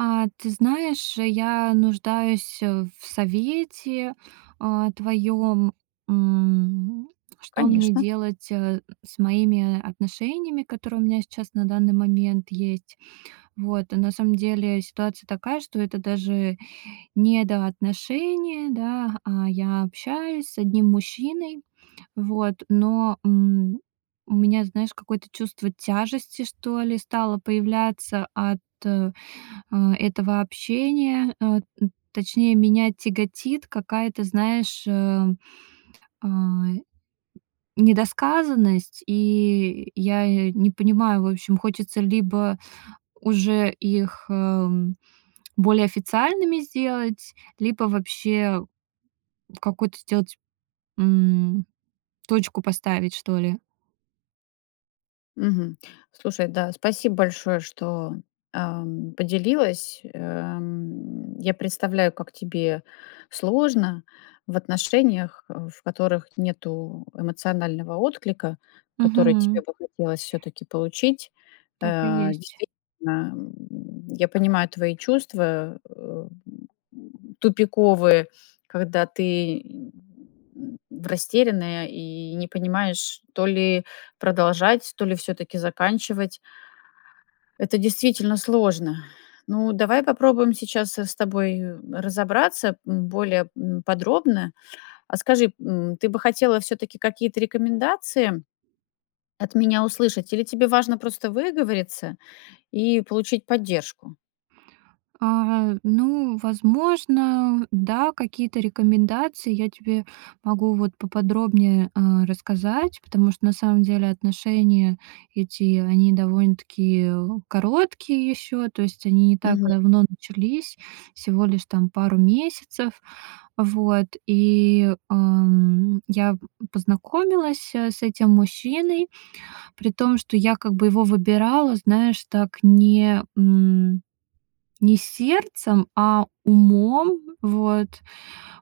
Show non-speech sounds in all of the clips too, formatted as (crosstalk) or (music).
А, ты знаешь, я нуждаюсь, э, в совете, а, твоём. М, что мне Конечно. делать, э, с моими отношениями, которые у меня сейчас на данный момент есть. Вот. Э, на самом деле ситуация такая, что это даже недоотношения, да, а я общаюсь с одним мужчиной, вот, но, м, у меня, знаешь, какое-то чувство тяжести, что ли, стало появляться от, э, этого общения. Э, т точнее, меня тяготит какая-то, знаешь, э, а, недосказанность. И я я не понимаю, в общем, хочется либо уже их, эм, более официальными сделать, либо вообще какую-то сделать, м, точку поставить, что ли. Мгм. Слушай, да, спасибо большое, что, эм, поделилась. Эм, я представляю, как тебе сложно в отношениях, э, в которых нету эмоционального отклика, который тебе Мгм. бы хотелось всё-таки получить. Так и А, есть. действительно, м, я понимаю твои чувства, э, м, м, тупиковые, когда ты, (grunts) растерянная и не понимаешь, то ли продолжать, то ли всё-таки заканчивать. Это действительно сложно. Ну, давай попробуем сейчас, э, с тобой разобраться, м, более, м, подробно. А скажи, м, ты бы хотела всё-таки какие-то рекомендации от меня услышать или тебе важно просто выговориться и получить поддержку? А, ну, возможно, да, какие-то рекомендации я тебе могу вот поподробнее, а, рассказать, потому что на самом деле, отношения эти, они довольно-таки короткие ещё. То есть они не так Мгм. давно начались, всего лишь, там, пару месяцев. Вот. И, эм, я познакомилась, э, с этим мужчиной, при том, что я как бы его выбирала, знаешь, так, не, м не сердцем, а умом, вот.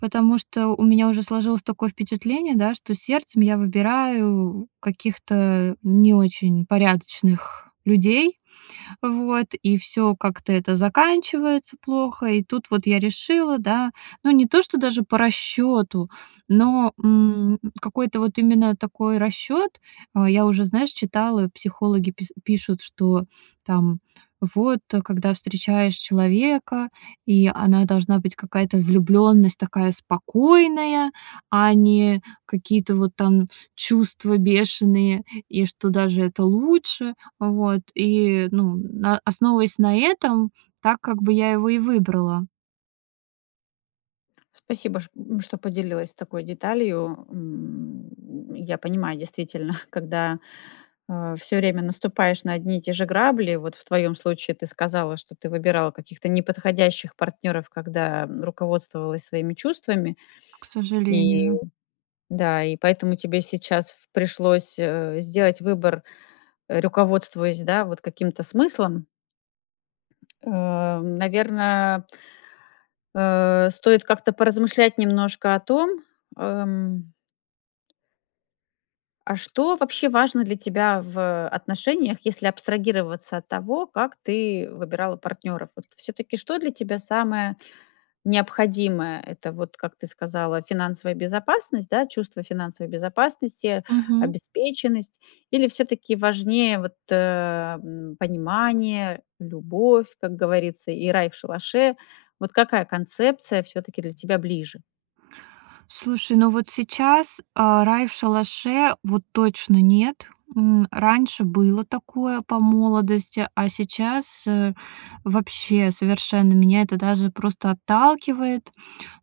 Потому что у меня уже сложилось такое впечатление, да, что сердцем я выбираю каких-то не очень порядочных людей, вот, и всё как-то это заканчивается плохо. И тут вот я решила, да ну не то что даже по расчёту, но, м, какой-то вот именно такой расчёт э, я уже, знаешь, читала, психологи пис пишут, что, там, вот, э, когда встречаешь человека, и она должна быть какая-то влюбленность такая спокойная, а не какие-то вот там чувства бешеные и что даже это лучше. Вот, и, ну, на основываясь на этом, так как бы я его и выбрала. Спасибо, ш э, что поделилась такой деталью. М, я понимаю, действительно, когда, а, всё время наступаешь на одни и те же грабли, вот в твоём случае, ты сказала, что ты выбирала каких-то неподходящих партнёров, когда, м, руководствовалась своими чувствами, К и, сожалению. да, и поэтому тебе сейчас пришлось, э, сделать выбор, э, руководствуясь, да, вот каким-то смыслом. (tsk) Э, наверно, э, стоит как-то поразмышлять немножко о том, э, м а что вообще важно для тебя в отношениях, если абстрагироваться от того, как ты выбирала партнёров. Вот всё-таки что для тебя самое необходимое? Это вот, как ты сказала, финансовая безопасность, да, чувство финансовой безопасности, Мгм. обеспеченность? Или всё-таки важнее вот, э, м, понимание, любовь, как говорится, и рай в шалаше? Вот какая концепция всё-таки для тебя ближе? Слушай, ну вот сейчас, а, рай в шалаше, вот точно нет. М, раньше было такое по молодости, а сейчас, э, вообще, совершенно меня это даже просто отталкивает.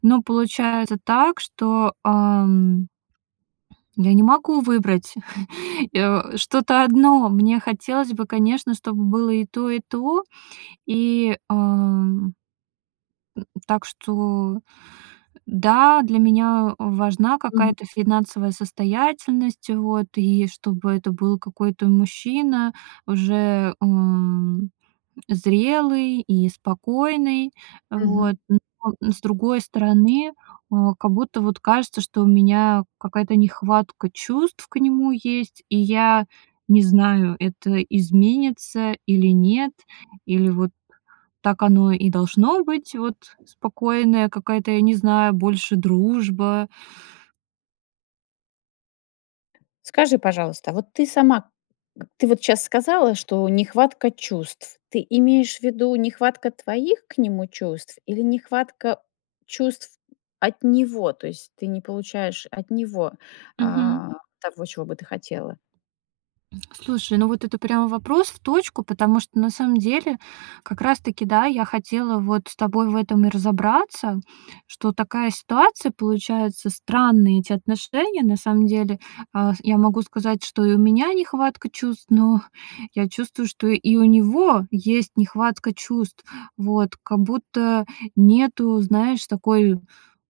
Но получается так, что, ам я не могу выбрать, (chuckles) и, э, что-то одно. Мне хотелось бы, конечно, чтобы было и то, и то. И, ам э, так что, да, для меня важна Мгм. какая-то финансовая состоятельность, вот, и чтобы это был какой-то мужчина уже, м, зрелый и спокойный. Мгм. Вот. Но с другой стороны, а, как будто вот кажется, что у меня какая-то нехватка чувств к нему есть. И я не знаю, это изменится или нет, или вот так оно и должно быть, вот, спокойная какая-то, я не знаю, больше дружба. Скажи, пожалуйста, а вот ты сама к ты вот щас сказала, что нехватка чувств. Ты имеешь в виду нехватка твоих к нему чувств или нехватка чувств от него? То есть ты не получаешь от него, Мгм. а, того, чего бы ты хотела? Слушай, ну вот это прямо вопрос в точку. Потому что на самом деле как раз таки, да, я хотела вот с тобой в этом и разобраться, что такая ситуация получается, странные эти отношения на самом деле. А, я могу сказать, что и у меня нехватка чувств, но я чувствую, что и у него есть нехватка чувств. Вот, как будто нету, знаешь, такой,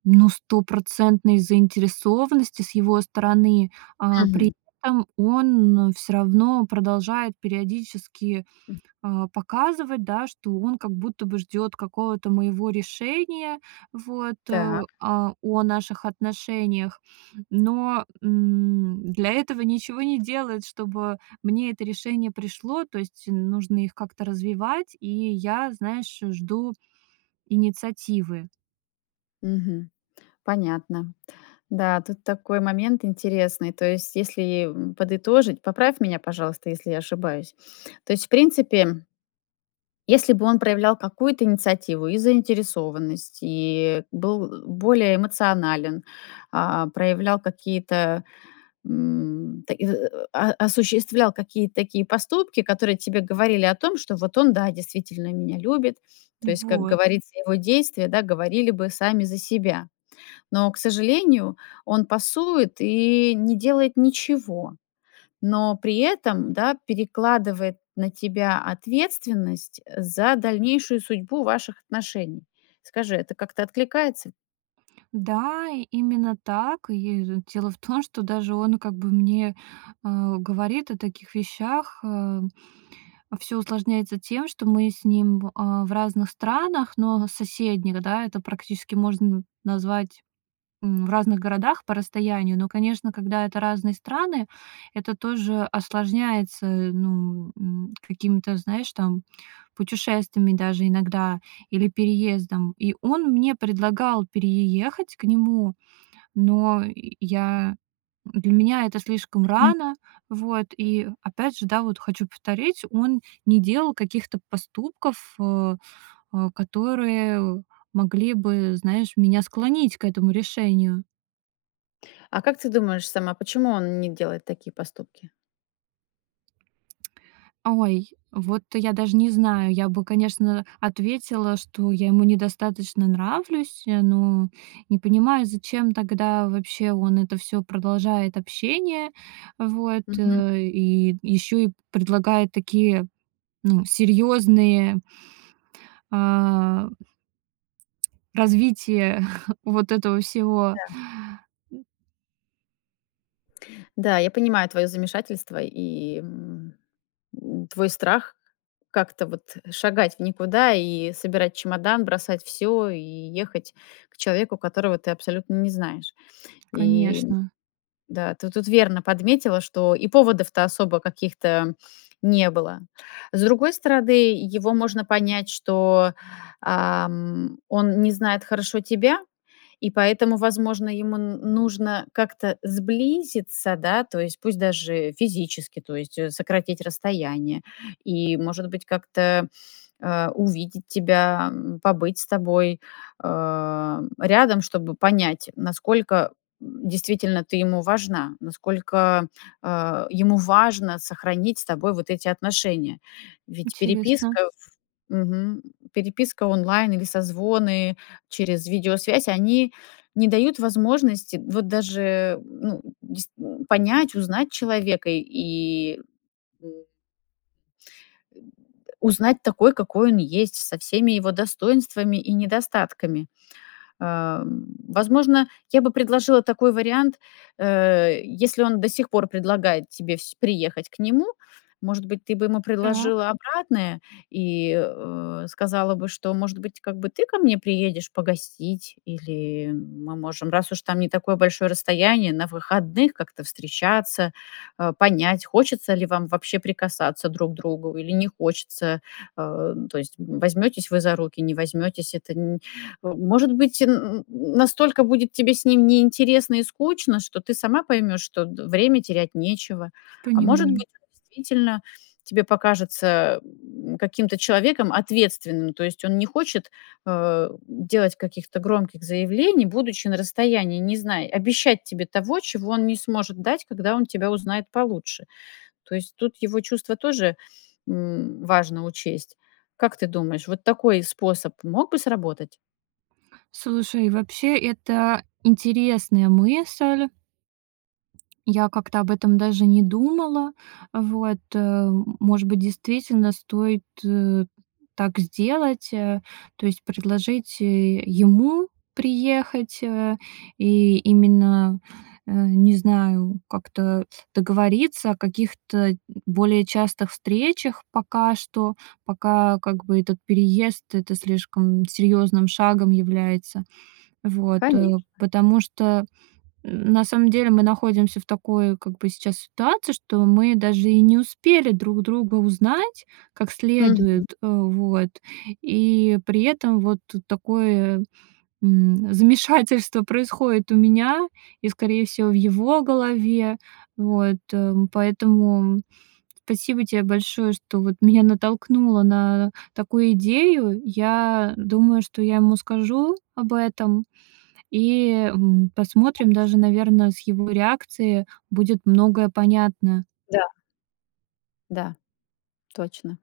ну, стопроцентной заинтересованности с его стороны. А, при Мгм. этом он всё равно продолжает периодически, М. а, показывать, да, что он как будто бы ждёт какого-то моего решения, вот, а, Так. а, о наших отношениях. Но, м, для этого ничего не делает, чтобы мне это решение пришло. То есть нужно их как-то развивать, и я, знаешь, э, жду инициативы. Мгм. Понятно. Да, тут такой момент интересный. То есть, если, м, подытожить, поправь меня, пожалуйста, если я ошибаюсь. То есть, в принципе если бы он проявлял какую-то инициативу и заинтересованность, и был, э, более эмоционален, а, проявлял какие-то, м, так и и а а осуществлял какие-то такие поступки, которые тебе говорили о том, что вот он, да, действительно меня любит. То есть, как Вот. говорится, его действия, да, говорили бы сами за себя. Но, к сожалению, он пасует и не делает ничего, но при этом, да, перекладывает на тебя ответственность, э, за дальнейшую судьбу ваших отношений. Скажи, это как-то откликается? Да, именно так. И, д дело в том, что даже он как бы мне, э, говорит о таких вещах, э. Всё усложняется тем, что мы с ним в, э, в разных странах, но в соседних, да, это практически можно назвать, м, в разных городах по расстоянию. Но, конечно, когда это разные страны, это тоже осложняется, ну, м, какими-то, знаешь, там, путешествиями даже иногда или переездом. И он мне предлагал переехать к нему, но я для меня это слишком Мгм. рано. Вот. И опять же, да, вот хочу повторить, он не делал каких-то поступков, э, э, которые могли бы, знаешь, меня склонить к этому решению. А как ты думаешь сама, почему он не делает такие поступки? Ой, вот я даже не знаю. Я бы, конечно, ответила, что я ему недостаточно нравлюсь, э, но не понимаю, зачем тогда вообще он это всё продолжает общение. Вот, Мгм. э, и ещё и предлагает такие, ну, серьёзные а развитие (chuckles) вот этого всего. Да. Да, я понимаю твоё замешательство и, м, м, твой страх как-то вот шагать в никуда и собирать чемодан, бросать всё и ехать к человеку, которого ты абсолютно не знаешь. И Конечно. да, ты тут верно подметила, что и поводов-то особо каких-то не было. С другой стороны, его можно понять, что, ам, он не знает хорошо тебя, и поэтому, возможно, ему н нужно как-то сблизиться, да, то есть пусть даже физически, то есть, э, сократить расстояние и, может быть, как-то, э, увидеть тебя, м, побыть с тобой, э, рядом, чтобы понять, насколько, м, действительно ты ему важна. Насколько, э, ему важно сохранить с тобой вот эти отношения. Ведь Интересно. переписка, в мгм. Переписка онлайн или созвоны через видеосвязь, они не дают возможности вот даже, ну, дейст понять, узнать человека и э узнать такой, какой он есть, со всеми его достоинствами и недостатками. Э, м, возможно, я бы предложила такой вариант, э, если он до сих пор предлагает тебе сь приехать к нему, может быть, ты бы ему Так. предложила обратное и, э, сказала бы, что, может быть, как бы ты ко мне приедешь погостить, или мы можем, раз уж там не такое большое расстояние, на выходных как-то встречаться, э, понять, хочется ли вам вообще прикасаться друг к другу или не хочется. Э, то есть возьмётесь вы за руки, не возьмётесь- это н э, может быть, (grunts) настолько будет тебе с ним неинтересно и скучно, что ты сама поймёшь, что д время терять нечего. А может Понимаю. быть и, действительно, тебе покажется, м, каким-то человеком ответственным. То есть он не хочет, э, делать каких-то громких заявлений, будучи на расстоянии, не зная, обещать тебе того, чего он не сможет дать, когда он тебя узнает получше. То есть тут его чувства тоже, м, важно учесть. Как ты думаешь, вот такой способ мог бы сработать? Слушай, вообще это интересная мысль, я как-то об этом даже не думала. Вот, э. Может быть, действительно стоит, э, так сделать, э? То есть предложить, э, ему приехать, э, и именно, э, не знаю, как-то договориться о каких-то более частых встречах. Пока что, пока, как бы, этот переезд- это слишком серьёзным шагом является. Вот, э. Конечно. Потому что, на самом деле, мы находимся в такой, как бы, сейчас ситуации, что мы даже и не успели друг друга узнать как Мгм. следует, э, вот. И при этом вот такое, м, замешательство происходит у меня и, скорее всего, в его голове. Вот, эм. Поэтому спасибо тебе большое, что, вот, меня натолкнуло на такую идею. Я думаю, что я ему скажу об этом и, м, посмотрим, Конечно. даже, наверное, с его реакцией будет многое понятно. Да. Да. Точно.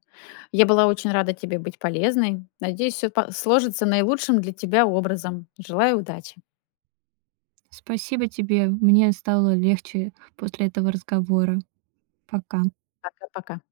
Я была очень рада тебе быть полезной. Надеюсь, всё па сложится наилучшим для тебя образом. Желаю удачи. Спасибо тебе. Мне стало легче после этого разговора. Пока. Пока, пока.